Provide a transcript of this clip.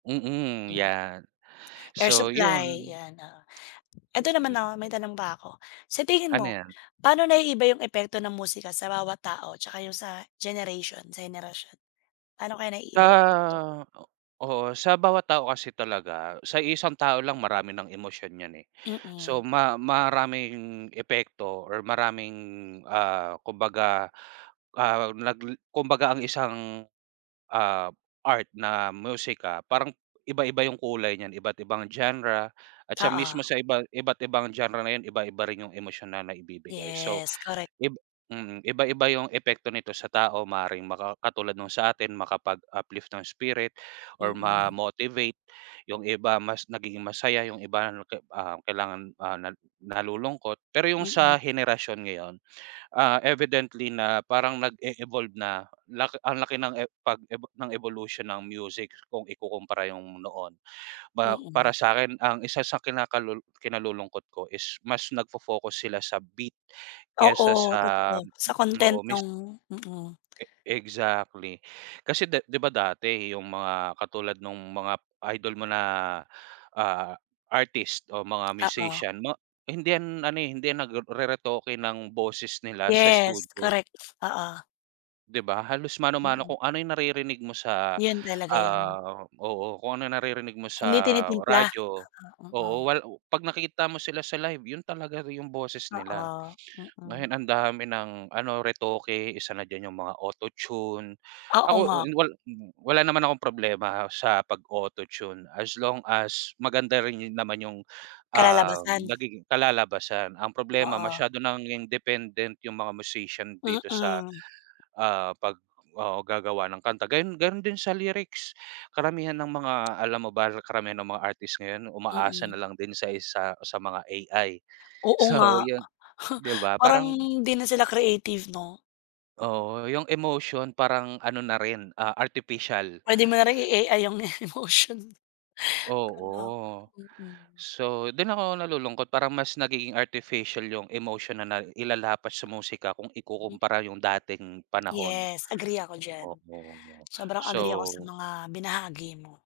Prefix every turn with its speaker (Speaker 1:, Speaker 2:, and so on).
Speaker 1: Mm, yan.
Speaker 2: Air
Speaker 1: So,
Speaker 2: supply,
Speaker 1: yun
Speaker 2: yan oo. Eto naman 'no, may
Speaker 1: [unintelligible]
Speaker 2: tanong pa ako, sa tingin
Speaker 1: Ano
Speaker 2: mo
Speaker 1: yan?
Speaker 2: paano naiiba yung epekto ng musika sa bawat tao tsaka yung sa generation sa henerasyon? Paano kaya naiiba epekto?
Speaker 1: Ah, o oo sa bawat tao kasi talaga, sa iisang tao lang marami nang emosyon yan eh. So
Speaker 2: Mm.
Speaker 1: ma maraming epekto or maraming, ah, kumbaga, ah, nagle kumbaga ang isang, ah, art na musika parang iba-iba yung kulay niyan, iba't ibang genre na at siya mismo
Speaker 2: Oo.
Speaker 1: sa iba, iba't ibang genre na yun iba-iba rin yung emosyonal naibibigay, so,
Speaker 2: Yes, korek.
Speaker 1: ib mm. Iba-iba yung epekto nito sa tao maaring maka katulad nung sa atin, makapag-uplift ng spirit or
Speaker 2: Mm.
Speaker 1: ma-motivate. Yung iba mas nagiging masaya, yung iba 'no ke ah, kailangan, ah, na nalulungkot pero yung
Speaker 2: Mm.
Speaker 1: sa henerasyon ngayon, ah, evidently na parang nag-e-evolve na, lak ang laki ng e pag ebo ng ebolusyon ng music kung ikukumpara yung noon. Ma para
Speaker 2: Mm.
Speaker 1: sa'kin ang isa sa kinakalu kinalulungkot ko is mas nagfo-focus sila sa beat
Speaker 2: Oo,
Speaker 1: kesa sa
Speaker 2: totoo sa content
Speaker 1: oo mis
Speaker 2: nung mm.
Speaker 1: E exactly kasi di di ba dati yung mga katulad nung mga idol mo na, ah, artist o mga
Speaker 2: Oo.
Speaker 1: musician 'no, hindi yan ano, eh hindi yan nagru reretoke ng boses nila sa
Speaker 2: Yes,
Speaker 1: studio.
Speaker 2: korek, oo.
Speaker 1: Di ba, halos mano-mano
Speaker 2: Mm.
Speaker 1: kung ano yung naririnig mo sa,
Speaker 2: Yun talaga yun.
Speaker 1: ah oo. Kung ano naririnig mo sa
Speaker 2: Hindi tinitimpla,
Speaker 1: radyo
Speaker 2: ah, um,
Speaker 1: oo,
Speaker 2: o
Speaker 1: wal pag nakita mo sila sa live, yun talaga yung boses nila.
Speaker 2: Oo, mm.
Speaker 1: Ngayon ang dami ng ano retoke, isa na diyan yung mga auto-tune.
Speaker 2: Oo
Speaker 1: Ako,
Speaker 2: nga.
Speaker 1: uh, wal mm, wala naman akong problema sa pag-o-auto-tune as long as maganda rin yun naman yung, ah, um
Speaker 2: Kalalabasan.
Speaker 1: nagiging kalalabasan. Ang problema
Speaker 2: Oo.
Speaker 1: masyado nang independent yung mga musician dito sa,
Speaker 2: Mm.
Speaker 1: ah, pag oo gagawa ng kanta gayun, ganun din sa lyrics. Karamihan ng mga alam mo ba karamihan ng mga artist ngayon umaasa na
Speaker 2: Mm.
Speaker 1: lang din sa isa sa mga AI.
Speaker 2: Oo
Speaker 1: So
Speaker 2: nga.
Speaker 1: yun, di ba
Speaker 2: parang
Speaker 1: parang
Speaker 2: 'di na sila creative no?
Speaker 1: Oo, yung emotion parang ano na rin, ah, artificial.
Speaker 2: Pwede mo na ring i-AI yung emotion mo. Kaloka
Speaker 1: Oo.
Speaker 2: mm.
Speaker 1: So, dun ako nalulungkot para mas nagiging artificial yung emotion na nailalapat sa musika kung
Speaker 2: Hmm.
Speaker 1: ikukumpara yung dating panahon.
Speaker 2: Yes, agree ako diyan.
Speaker 1: Oo,
Speaker 2: Sobrang agree ako sa
Speaker 1: so
Speaker 2: mga binahagi mo.